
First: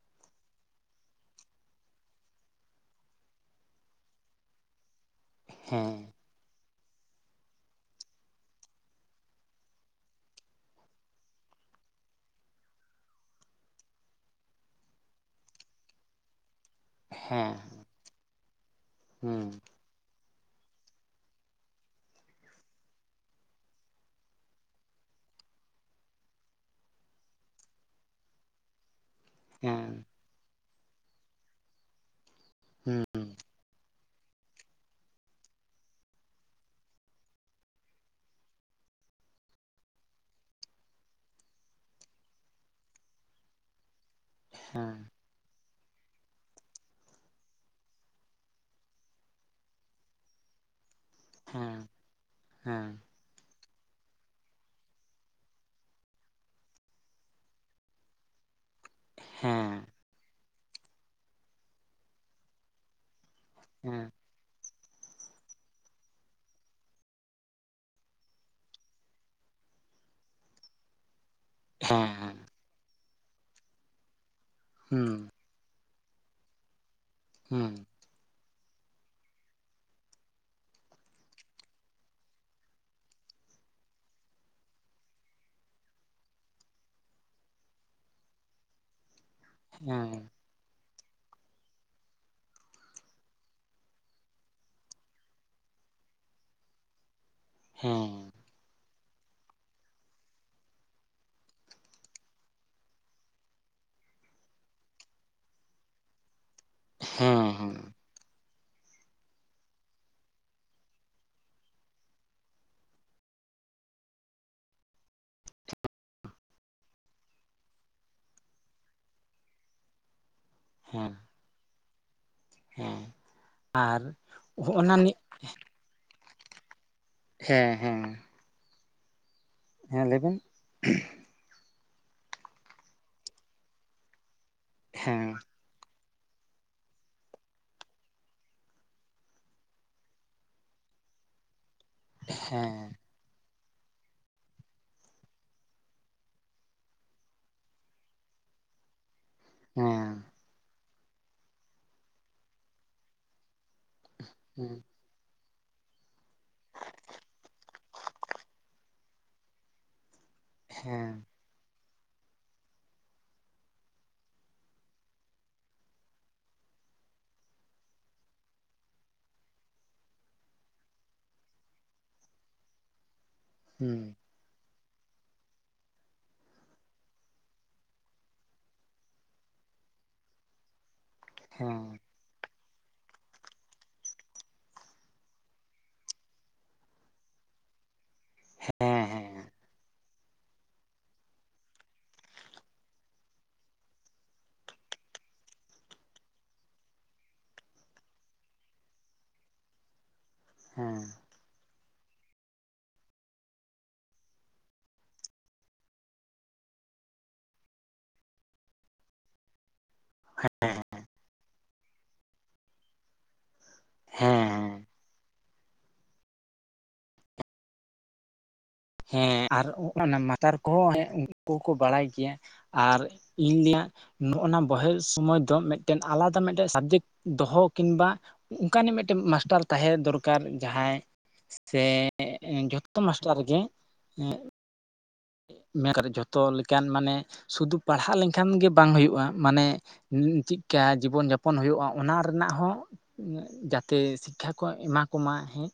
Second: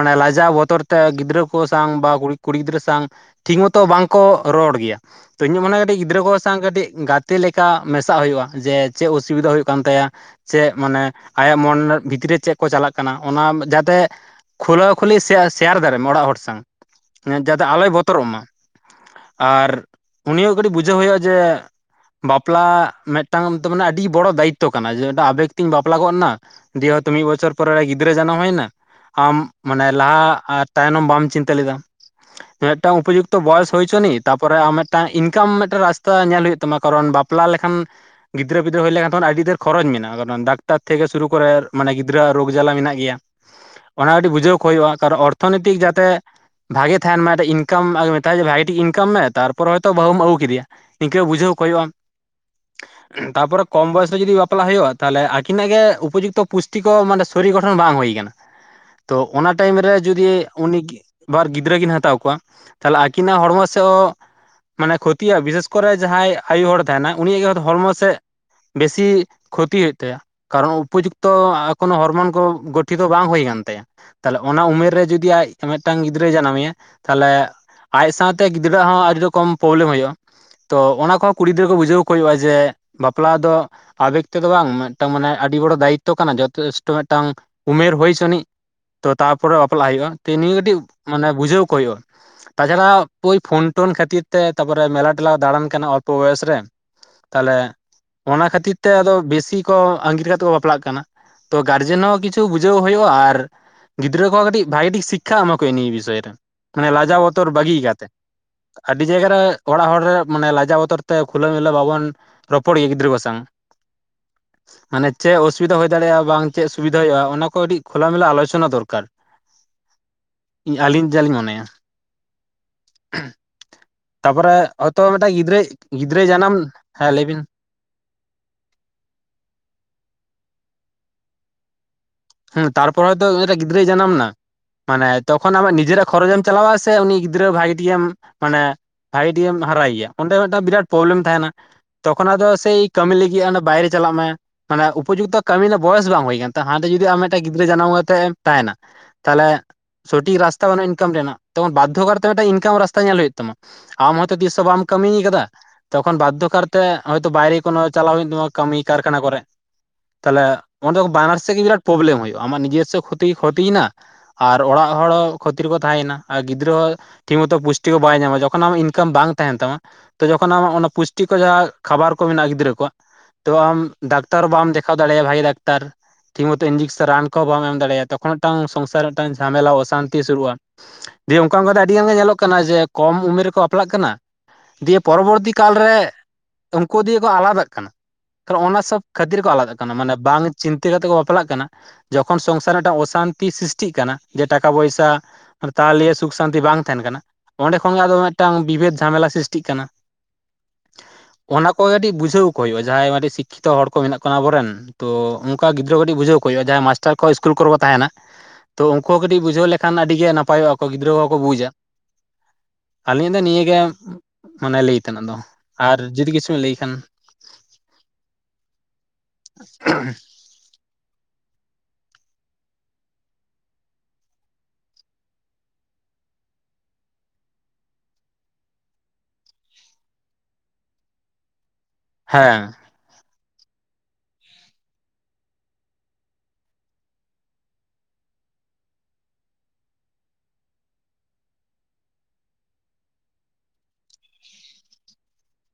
ᱢᱟᱱᱮ ᱞᱟᱡᱟᱣ ᱵᱚᱛᱚᱨ ᱛᱮ ᱜᱤᱫᱽᱨᱟᱹ ᱠᱚ ᱥᱟᱶᱝ ᱵᱟ ᱠᱩᱲᱤ ᱠᱩᱲᱤ ᱜᱤᱫᱽᱨᱟᱹ ᱥᱟᱝ ᱴᱷᱤᱠ ᱢᱚᱛᱚ ᱵᱟᱝᱠᱚ ᱨᱚᱲ ᱜᱮᱭᱟ, ᱛᱚ ᱤᱧᱟᱹᱜ ᱢᱚᱱᱮ ᱦᱮᱸ ᱠᱟᱹᱴᱤᱡ ᱜᱤᱫᱽᱨᱟᱹ ᱠᱚ ᱥᱟᱶᱝ ᱠᱟᱹᱴᱤᱡ ᱜᱟ ᱛᱮ ᱞᱮᱠᱟ ᱢᱮᱥᱟᱜ ᱦᱩᱭᱩᱜᱼᱟ, ᱡᱮ ᱪᱮᱫ ᱚᱥᱩᱵᱤᱫᱟ ᱦᱩᱭᱩᱜ ᱠᱟᱱ ᱛᱟᱭᱟ ᱪᱮᱫ ᱢᱟᱱᱮ ᱟᱭᱟᱜ ᱢᱚᱱ ᱵᱷᱤᱛᱨᱤ ᱨᱮ ᱪᱮᱫ ᱠᱚ ᱪᱟᱞᱟᱜ ᱠᱟᱱᱟ ᱚᱱᱟ ᱡᱟᱛᱮ ᱠᱷᱩᱞᱟᱹᱣ ᱠᱷᱩᱞᱤ ᱥᱮ ᱥᱮᱭᱟᱨ ᱫᱟᱲᱮᱜ ᱢᱟ ᱚᱲᱟᱜ ᱦᱚᱲ ᱥᱟᱶᱝ᱾ ᱦᱮᱸ ᱡᱟᱛᱮ ᱟᱞᱚᱭ ᱵᱚᱛᱚᱨᱚᱜ ᱢᱟ, ᱦᱩᱸ ᱟᱨ ᱩᱱᱤ ᱦᱚᱸ ᱠᱟᱹᱴᱤᱡ ᱵᱩᱡᱷᱟᱹᱣ ᱦᱩᱭᱩᱜᱼᱟ ᱡᱮ ᱵᱟᱯᱞᱟ ᱢᱤᱫᱴᱟᱝ ᱛᱚ ᱢᱟᱱᱮ ᱟᱹᱰᱤ ᱵᱚᱲᱚ ᱫᱟᱭᱤᱛᱛᱚ ᱠᱟᱱᱟ ᱡᱮ ᱢᱤᱫᱴᱟᱝ ᱟᱵᱮᱜᱽ ᱛᱤᱧ ᱵᱟᱯᱞᱟ ᱜᱚᱫ ᱮᱱᱟ ᱫᱤᱭᱮ ᱦᱚᱭᱛᱚ ᱢᱤᱫ ᱵᱚᱪᱷᱚᱨ ᱯᱚᱨᱮ ᱨᱮ ᱜᱤᱫᱽᱨᱟᱹ ᱡᱟᱱᱟᱢ ᱦᱩᱭ ᱮᱱᱟ ᱟᱢ ᱢᱟᱱᱮ ᱦᱮᱸ ᱞᱟᱦᱟ ᱛᱟᱭᱱᱚᱢ ᱵᱟᱢ ᱪᱤᱱᱛᱟᱹ ᱞᱮᱫᱟ, ᱢᱤᱫᱴᱟᱝ ᱩᱯᱚᱡᱤᱜᱽᱛᱚ ᱵᱚᱭᱚᱥ ᱦᱩᱭ ᱦᱚᱪᱚᱱᱤᱛ, ᱛᱟᱯᱚᱨᱮ ᱟᱢ ᱢᱤᱫᱴᱟᱝ ᱤᱱᱠᱟᱢ ᱢᱤᱫᱴᱟᱝ ᱨᱟᱥᱛᱟ ᱧᱮᱞ ᱦᱩᱭᱩᱜ ᱛᱟᱢᱟ ᱠᱟᱨᱚᱱ ᱵᱟᱯᱞᱟ ᱞᱮᱠᱷᱟᱱ ᱜᱤᱫᱽᱨᱟᱹ ᱯᱤᱫᱽᱨᱟᱹ ᱦᱩᱭ ᱞᱮᱠᱷᱟᱱ ᱟᱹᱰᱤ ᱰᱷᱮᱨ ᱠᱷᱚᱨᱚᱪ ᱢᱮᱱᱟᱜᱼᱟ, ᱠᱟᱨᱚᱱ ᱰᱟᱠᱛᱟᱨ ᱛᱷᱮᱠᱮ ᱥᱩᱨᱩ ᱠᱚᱨᱮ ᱢᱟᱱᱮ ᱜᱤᱫᱽᱨᱟᱹᱣᱟᱜ ᱨᱳᱜᱽ ᱡᱟᱞᱟ ᱢᱮᱱᱟᱜ ᱜᱮᱭᱟ ᱚᱱᱟ ᱟᱹᱰᱤ ᱵᱩᱡᱷᱟᱹᱣ ᱠᱚ ᱦᱩᱭᱩᱜᱼᱟ ᱦᱮᱸ ᱠᱟᱨᱚᱱ ᱚᱨᱛᱷᱚᱱᱤᱛᱤᱠ ᱡᱟᱛᱮ ᱵᱷᱟᱜᱮ ᱛᱟᱦᱮᱱ ᱢᱟ (inaudible) ᱤᱱᱠᱟᱢ ᱢᱮᱛᱟᱭ ᱡᱮ ᱵᱷᱟᱜᱤ ᱴᱷᱤᱠ ᱤᱱᱠᱟᱢ ᱢᱮ ᱛᱟᱨᱯᱚᱨᱮ ᱦᱚᱭᱛᱳ ᱵᱟᱹᱦᱩᱢ ᱟᱹᱜᱩ ᱠᱮᱫᱮᱭᱟ᱾ ᱱᱤᱱᱠᱟᱹ ᱵᱩᱡᱷᱟᱹᱣ ᱠᱚ ᱦᱮᱸ ᱦᱳᱭᱳᱜᱼᱟ᱾ ᱦᱮᱸ ᱛᱟᱯᱚᱨᱮ ᱠᱚᱢ ᱵᱚᱭᱮᱥ ᱨᱮ ᱡᱩᱫᱤ ᱵᱟᱯᱞᱟ ᱦᱩᱭᱩᱜᱼᱟ, ᱛᱟᱦᱚᱞᱮ ᱟᱹᱠᱤᱱᱟᱜ ᱜᱮ ᱩᱯᱚᱡᱩᱠᱛᱚ ᱯᱩᱥᱴᱤ ᱠᱚ ᱢᱟᱱᱮ ᱥᱚᱨᱤ ᱜᱚᱴᱷᱚᱱ ᱵᱟᱝ ᱦᱩᱭ ᱟᱠᱟᱱᱟ, ᱛᱚ ᱚᱱᱟ ᱦᱮᱸ ᱴᱟᱭᱤᱢ ᱨᱮ ᱡᱩᱫᱤ ᱩᱱᱤ ᱵᱟᱨ ᱜᱤᱫᱽᱨᱟᱹ ᱠᱤᱱ ᱦᱟᱛᱟᱣ ᱠᱚᱣᱟ ᱛᱟᱦᱞᱮ ᱟᱹᱠᱤᱱᱟᱜ ᱦᱚᱲᱢᱚ ᱥᱮᱫ ᱦᱚᱸ ᱢᱟᱱᱮ ᱠᱷᱚᱛᱤᱜᱼᱟ ᱵᱤᱥᱮᱥ ᱠᱚᱨᱮ ᱡᱟᱦᱟᱸᱭ ᱟᱭᱩ ᱦᱚᱲ ᱮ ᱛᱟᱦᱮᱱᱟ ᱩᱱᱤᱭᱟᱜ ᱜᱮ ᱦᱚᱲᱢᱚ ᱥᱮᱫ ᱵᱮᱥᱤ ᱠᱷᱚᱛᱤ ᱦᱩᱭᱩᱜ ᱛᱟᱭᱟ ᱠᱟᱨᱚᱱ ᱩᱯᱚᱡᱩᱠᱛᱚ ᱠᱳᱱᱳ ᱦᱮᱸ ᱦᱚᱨᱢᱚᱱ ᱦᱮᱸ ᱠᱚ ᱜᱚᱴᱷᱤᱛᱚ ᱵᱟᱝ ᱦᱩᱭ ᱟᱠᱟᱱ ᱛᱟᱭᱟ, ᱛᱟᱦᱚᱞᱮ ᱚᱱᱟ ᱩᱢᱮᱨ ᱨᱮ ᱦᱩᱸ ᱡᱩᱫᱤ ᱟᱡ ᱢᱤᱫᱴᱟᱝ ᱜᱤᱫᱽᱨᱟᱹᱭ ᱡᱟᱱᱟᱢᱮᱭᱟ, ᱛᱟᱦᱞᱮ ᱦᱩᱸ ᱟᱡ ᱥᱟᱶᱛᱮ ᱜᱤᱫᱽᱨᱟᱹᱣᱟᱜ ᱦᱚᱸ ᱟᱹᱰᱤ ᱨᱚᱠᱚᱢ ᱯᱨᱚᱵᱞᱮᱢ ᱦᱳᱭᱳᱜᱼᱟ᱾ ᱛᱚ ᱚᱱᱟ ᱠᱚᱦᱚᱸ ᱠᱩᱲᱤ ᱜᱤᱫᱽᱨᱟᱹ ᱠᱚ ᱵᱩᱡᱷᱟᱹᱣ ᱠᱚ ᱦᱩᱭᱩᱜᱼᱟ ᱡᱮ ᱵᱟᱯᱞᱟ ᱫᱚ ᱟᱵᱮᱠ ᱛᱮᱫᱚ ᱵᱟᱝ ᱢᱤᱫᱴᱟᱝ ᱢᱟᱱᱮ ᱟᱹᱰᱤ ᱵᱚᱲᱚ ᱫᱟᱭᱤᱛᱚ ᱠᱟᱱᱟ ᱡᱚᱛᱮᱥ ᱴᱚ ᱢᱤᱫᱴᱟᱝ ᱩᱢᱮᱨ ᱦᱩᱭ ᱦᱚᱪᱚᱟᱹᱱᱤᱡ ᱛᱚ ᱛᱟᱨᱯᱚᱨᱮ ᱵᱟᱯᱞᱟ ᱦᱩᱭᱩᱜᱼᱟ, ᱦᱮᱸ ᱱᱤᱭᱟᱹ ᱠᱟᱹᱴᱤᱡ ᱢᱟᱱᱮ ᱵᱩᱡᱟᱹᱣ ᱠᱚ ᱦᱚᱭᱩᱜᱼᱟ, ᱛᱟᱪᱷᱟᱲᱟ ᱳᱭ ᱯᱷᱳᱱ ᱴᱳᱱ ᱠᱷᱟᱹᱛᱤᱨ ᱛᱮ ᱛᱟᱨᱯᱚᱨᱮ ᱢᱮᱞᱟ ᱴᱮᱞᱟ ᱫᱟᱬᱟᱱ ᱠᱟᱱᱟ ᱚᱞᱯᱚ ᱵᱚᱭᱚᱥ ᱨᱮ, ᱛᱟᱦᱞᱮ ᱦᱮᱸ ᱚᱱᱟ ᱠᱷᱟᱹᱛᱤᱨ ᱛᱮ ᱟᱫᱚ ᱵᱮᱥᱤ ᱠᱚ ᱟᱸᱜᱤᱨ ᱠᱟᱛᱮ ᱠᱚ ᱵᱟᱯᱞᱟᱜ ᱠᱟᱱᱟ, ᱛᱚ ᱜᱟᱨᱡᱮᱱ ᱦᱚᱸ ᱠᱤᱪᱷᱩ ᱵᱩᱡᱷᱟᱹᱣ ᱦᱩᱭᱩᱜᱼᱟ, ᱟᱨ ᱜᱤᱫᱽᱨᱟᱹ ᱠᱚᱦᱚᱸ ᱠᱟᱹᱴᱤᱡ ᱵᱷᱟᱜᱤ ᱴᱷᱤᱠ ᱥᱤᱠᱷᱟ ᱮᱢᱟ ᱠᱚ ᱦᱩᱭᱩᱜ ᱱᱤᱭᱟᱹ ᱵᱤᱥᱚᱭ ᱨᱮ, ᱢᱟᱱᱮ ᱞᱟᱡᱟᱣ ᱦᱮᱸ ᱵᱚᱛᱚᱨ ᱦᱮᱸ ᱵᱟᱹᱜᱤ ᱦᱮᱸ ᱠᱟᱛᱮ, ᱟᱹᱰᱤ ᱡᱟᱭᱜᱟ ᱨᱮ ᱚᱲᱟᱜ ᱦᱚᱲ ᱨᱮ ᱢᱟᱱᱮ ᱞᱟᱡᱟᱣ ᱵᱚᱛᱚᱨ ᱛᱮ ᱠᱷᱩᱞᱟᱹᱣ ᱢᱤᱞᱟᱹ ᱵᱟᱵᱚᱱ ᱨᱚᱯᱚᱲ ᱜᱮ ᱜᱤᱫᱽᱨᱟᱹ ᱠᱚ ᱥᱟᱶᱝ ᱢᱟᱱᱮ ᱪᱮᱫ ᱚᱥᱩᱵᱤᱫᱟ ᱦᱩᱭ ᱫᱟᱲᱮᱭᱟᱜᱼᱟ ᱵᱟᱝ ᱪᱮᱫ ᱥᱩᱵᱤᱫᱷᱟ ᱦᱩᱭᱩᱜᱼᱟ ᱚᱱᱟ ᱠᱚ ᱟᱹᱰᱤ ᱠᱷᱚᱞᱟ ᱢᱮᱞᱟ ᱟᱞᱳᱪᱚᱱᱟ ᱫᱚᱨᱠᱟᱨ, ᱤᱧ ᱟᱹᱞᱤᱧ ᱡᱟ ᱞᱤᱧ ᱢᱚᱱᱮᱭᱟ, ᱦᱮᱸ ᱛᱟᱯᱚᱨᱮ ᱦᱚᱜᱼᱱᱟ ᱦᱚᱭᱛᱚ ᱱᱤ ᱢᱤᱫᱴᱟᱝ ᱜᱤᱫᱽᱨᱟᱹ ᱜᱤᱫᱽᱨᱟᱹᱭ ᱡᱟᱱᱟᱢ, ᱦᱮᱸ ᱞᱟᱹᱭ ᱵᱤᱱ᱾ ᱦᱮᱸ ᱦᱮᱸ᱾ ᱦᱮᱸ ᱞᱟᱹᱭᱵᱱ᱾ ᱦᱮᱸ ᱛᱟᱨᱯᱚᱨ ᱫᱚ (unintelligible) ᱜᱤᱫᱽᱨᱟᱹᱭ ᱡᱟᱱᱟᱢ ᱱᱟ ᱢᱟᱱᱮ ᱦᱮᱸ ᱛᱚᱠᱷᱚᱱ ᱟᱢᱟᱜ ᱱᱤᱡᱮᱨᱟᱜ ᱠᱷᱚᱨᱚᱪᱮᱢ ᱪᱟᱞᱟ ᱟ ᱥᱮ ᱩᱱᱤ ᱜᱤᱫᱽᱨᱟᱹ ᱵᱷᱟᱜᱤ ᱴᱜᱮᱢ ᱢᱟᱱᱮ ᱵᱷᱟᱭᱤᱴᱮᱢ ᱦᱟᱨᱟᱭᱮᱭᱟ ᱚᱸᱰᱮ ᱢᱤᱫᱴᱟᱝ ᱵᱤᱨᱟᱴ ᱯᱨᱚᱵᱞᱮᱢ ᱛᱟᱦᱮᱱᱟ, ᱛᱚᱠᱷᱚᱱ ᱟᱫᱚ ᱥᱮᱭ ᱦᱮᱸ ᱠᱟᱹᱢᱤ ᱞᱟᱹᱜᱤᱫ ᱵᱟᱭᱨᱮ ᱪᱟᱞᱟᱜ ᱢᱮ ᱢᱟᱱᱮ ᱩᱯᱚᱡᱩᱠᱛᱚ ᱠᱟᱹᱢᱤ ᱨᱮᱱᱟᱜ ᱵᱚᱭᱮᱥ ᱵᱟᱝ ᱦᱩᱭ ᱠᱟᱱ ᱛᱟᱦᱮᱸ ᱡᱩᱫᱤ ᱟᱢ ᱢᱤᱫᱴᱟᱝ ᱜᱤᱫᱽᱨᱟᱹ ᱡᱟᱱᱟᱢ ᱠᱟᱛᱮᱫ ᱮᱢ ᱛᱟᱦᱮᱱᱟ ᱛᱟᱦᱚᱞᱮ ᱦᱮᱸ ᱦᱮᱸ ᱦᱮᱸ ᱥᱚᱴᱷᱤᱠ ᱨᱟᱥᱛᱟ ᱵᱟᱹᱱᱩᱜᱼᱟ ᱤᱱᱠᱟᱢ ᱨᱮᱱᱟᱜ (unintelligible) ᱵᱟᱫᱽᱫᱷᱚ ᱠᱟᱨᱛᱮ ᱢᱤᱫᱴᱮᱱ ᱤᱱᱠᱟᱢ ᱨᱟᱥᱛᱟ ᱧᱮᱞ ᱦᱩᱭᱩᱜ ᱛᱟᱢᱟ ᱟᱢ ᱦᱚᱭᱛᱚ ᱛᱤᱥ ᱦᱚᱸ ᱦᱩᱸ ᱵᱟᱢ ᱠᱟᱹᱢᱤᱭ ᱟᱠᱟᱫᱟ ᱛᱚᱠᱷᱚᱱ ᱵᱟᱫᱽᱫᱷᱚ ᱠᱟᱨᱛᱮ ᱦᱚᱭᱛᱚ ᱵᱟᱭᱨᱮ ᱠᱚᱱᱚ ᱪᱟᱞᱟᱣ ᱦᱩᱭᱩᱜ ᱛᱟᱢᱟ ᱠᱟᱹᱢᱤ ᱠᱟᱨᱠᱷᱟᱱᱟ ᱠᱚᱨᱮ, ᱛᱟᱦᱚᱞᱮ ᱚᱸᱰᱮ ᱦᱮᱸ ᱵᱟᱱᱟᱨ ᱥᱮᱫ ᱜᱮ ᱯᱨᱚᱵᱽᱞᱮᱢ ᱦᱩᱭᱩᱜᱼᱟ ᱟᱢᱟᱜ ᱱᱤᱡᱮᱨ ᱥᱮᱜ ᱠᱷᱚᱛᱤ ᱠᱷᱚᱛᱤᱭᱮᱱᱟ, ᱟᱨ ᱚᱲᱟᱜ ᱦᱚᱲ ᱠᱷᱚᱛᱤᱨ ᱠᱚ ᱛᱟᱦᱮᱸᱭᱮᱱᱟ ᱟᱨ ᱜᱤᱫᱽᱨᱟᱹ ᱦᱚ ᱴᱷᱤᱠ ᱢᱚᱛᱚ ᱯᱩᱥᱴᱤ ᱠᱚ ᱵᱟᱭ ᱧᱟᱢᱟ ᱡᱚᱠᱷᱚᱱ ᱟᱢ ᱤᱱᱠᱟᱢ ᱵᱟᱝ ᱛᱟᱦᱮᱱ ᱛᱟᱢᱟ, ᱛᱚ ᱡᱚᱠᱷᱚᱱ ᱟᱢᱟᱜ ᱚᱱᱟ ᱯᱩᱥᱴᱤ ᱠᱚ ᱡᱟᱦᱟᱸ ᱠᱷᱟᱵᱟᱨ ᱠᱚ ᱢᱮᱱᱟᱜᱼᱟ ᱜᱤᱫᱽᱨᱟᱹ ᱠᱚᱣᱟᱜ, ᱛᱚ ᱟᱢ ᱦᱮᱸ ᱰᱟᱠᱛᱟᱨ ᱵᱟᱢ ᱫᱮᱠᱷᱟᱣ ᱫᱟᱲᱮᱭᱟᱜᱼᱟ ᱵᱷᱟᱜᱤ ᱰᱟᱠᱛᱟᱨ, ᱤᱧᱡᱮᱠᱥᱮᱱ ᱨᱟᱱ ᱠᱚᱦ ᱵᱟᱢ ᱮᱢ ᱫᱟᱲᱮᱭᱟᱜᱼᱟ ᱛᱚᱠᱷᱚᱱ ᱢᱤᱫᱴᱟᱝ ᱥᱚᱝᱥᱟᱨ ᱢᱤᱫᱴᱟᱝ ᱡᱷᱟᱢᱮᱞᱟ ᱚᱥᱟᱱᱛᱤ ᱥᱩᱨᱩᱜᱼᱟ, ᱫᱤᱭᱮ ᱚᱱᱠᱟ ᱚᱱᱠᱟ ᱫᱚ ᱟᱹᱰᱤ ᱦᱮᱸ ᱜᱟᱱ ᱜᱮ ᱧᱮᱞᱚᱜ ᱠᱟᱱᱟ ᱡᱮ ᱠᱚᱢ ᱩᱢᱮᱨ ᱨᱮᱠᱚ ᱵᱟᱯᱞᱟᱜ ᱠᱟᱱᱟ ᱫᱤᱭᱮ ᱯᱚᱨᱚᱵᱚᱨᱛᱤ ᱠᱟᱞ ᱨᱮ ᱩᱱᱠᱩ ᱫᱤᱭᱮ ᱠᱚ ᱟᱞᱟᱫᱟᱜ ᱠᱟᱱᱟ, ᱚᱱᱟ ᱥᱚᱵ ᱠᱷᱟᱹᱛᱤᱨ ᱠᱚ ᱟᱞᱟᱜ ᱠᱟᱱᱟ ᱢᱟᱱᱮ ᱵᱟᱝ ᱪᱤᱱᱛᱟᱹ ᱠᱟᱛᱮ ᱠᱚ ᱯᱟᱞᱟᱜ ᱠᱟᱱᱟ ᱡᱚᱠᱷᱚᱱ ᱥᱚᱝᱥᱟᱨ ᱨᱮᱱᱟᱜ ᱢᱤᱫᱴᱟᱝ ᱚᱥᱟᱱᱛᱤ ᱥᱨᱤᱥᱴᱤᱜ ᱠᱟᱱᱟ ᱡᱮ ᱴᱟᱠᱟ ᱯᱚᱭᱥᱟ ᱟᱨ ᱛᱟᱦᱚᱞᱮ ᱥᱩᱠ ᱥᱟᱱᱛᱤ ᱵᱟᱝ ᱛᱟᱦᱮᱱ ᱠᱟᱱᱟ ᱚᱸᱰᱮ ᱠᱷᱚᱱ ᱜᱮ ᱟᱫᱚ ᱢᱤᱫᱴᱟᱝ ᱵᱤᱵᱷᱮᱫ ᱡᱷᱟᱢᱮᱞᱟ ᱥᱨᱤᱥᱴᱤᱜ ᱠᱟᱱᱟ, ᱦᱮᱸ ᱚᱱᱟ ᱠᱚ ᱠᱟᱹᱴᱤᱡ ᱵᱩᱡᱷᱟᱹᱣ ᱠᱚ ᱦᱩᱭᱩᱜᱼᱟ ᱡᱟᱦᱟᱸᱭ ᱢᱤᱫᱴᱤᱡ ᱥᱤᱠᱠᱷᱤᱛᱚ ᱦᱚᱲ ᱠᱚ ᱢᱮᱱᱟᱜ ᱠᱚᱣᱟ ᱟᱵᱚᱨᱮᱱ ᱛᱚ ᱚᱱᱠᱟ ᱜᱤᱫᱽᱨᱟᱹ ᱴᱤᱡ ᱵᱩᱡᱷᱣᱼᱟᱭ ᱢᱟᱥᱴᱟᱨ ᱠᱚ ᱤᱥᱠᱩᱞ ᱠᱚᱨᱮ ᱠᱚ ᱛᱟᱦᱮᱱᱟ ᱛᱚ ᱩᱱᱠᱩ ᱦᱚ ᱠᱟᱹᱴᱤᱡ ᱵᱩᱡᱷᱟᱹᱣ ᱠᱷᱟᱱ ᱟᱹᱰᱤ ᱜᱮ ᱱᱟᱯᱟᱭᱚᱜᱼᱟ ᱠᱚ ᱜᱤᱫᱽᱨᱟᱹ ᱵᱟᱠᱚ ᱵᱩᱡᱟ, ᱟᱹᱞᱤᱧᱟᱜ ᱫᱚ ᱱᱤᱭᱟᱹᱜᱮ ᱢᱟᱱᱮ ᱦᱮᱸ ᱞᱟᱹᱭ ᱛᱮᱱᱟᱜ ᱫᱚ ᱟᱨ ᱡᱩᱫᱤ ᱠᱤᱪᱷᱩ ᱞᱟᱹᱭ ᱠᱷᱟᱱ ᱦᱮᱸ ᱟᱨ ᱢᱟᱛᱟᱨ ᱠᱚᱦᱚᱸ ᱩᱱᱠᱩ ᱠᱚᱠᱚ ᱵᱟᱲᱟᱭ ᱜᱮᱭᱟ ᱟᱨ ᱤᱧ ᱨᱮᱭᱟᱜ ᱱᱚᱜᱼ ᱱᱟ ᱵᱚᱦᱮᱞ ᱥᱚᱢᱚᱭ ᱫᱚ ᱢᱤᱫᱴᱮᱱ ᱟᱞᱟᱫᱟ ᱢᱤᱫᱴᱮᱱ ᱥᱟᱵᱡᱮᱠᱴ ᱫᱚᱦᱚ ᱠᱤᱝᱵᱟ, ᱚᱱᱠᱟᱱ ᱢᱤᱫᱴᱮᱱ ᱢᱟᱥᱴᱟᱨ ᱛᱟᱦᱮ ᱫᱚᱨᱠᱟᱨ ᱡᱟᱦᱟᱸᱭ ᱥᱮ ᱦᱮᱸ ᱡᱚᱛᱚ ᱢᱟᱥᱴᱟᱨ ᱨᱮᱜᱮ ᱢᱮ ᱠᱟᱛᱮ ᱡᱚᱛᱚ ᱞᱮᱠᱟᱱ ᱢᱟᱱᱮ ᱥᱩᱫᱷᱩ ᱯᱟᱲᱦᱟᱜ ᱞᱮᱱᱠᱷᱟᱱ ᱜᱮ ᱵᱟᱝ ᱦᱩᱭᱩᱜᱼᱟ ᱢᱟᱱᱮ ᱪᱮᱫᱠᱟ ᱡᱤᱵᱚᱱ ᱡᱟᱯᱚᱱ ᱦᱩᱭᱩᱜᱼᱟ ᱚᱱᱟ ᱨᱮᱱᱟᱜ ᱦᱚᱸ ᱡᱟᱛᱮ ᱥᱤᱠᱷᱟ ᱠᱚ ᱮᱢᱟ ᱠᱚᱢᱟ ᱦᱮᱸ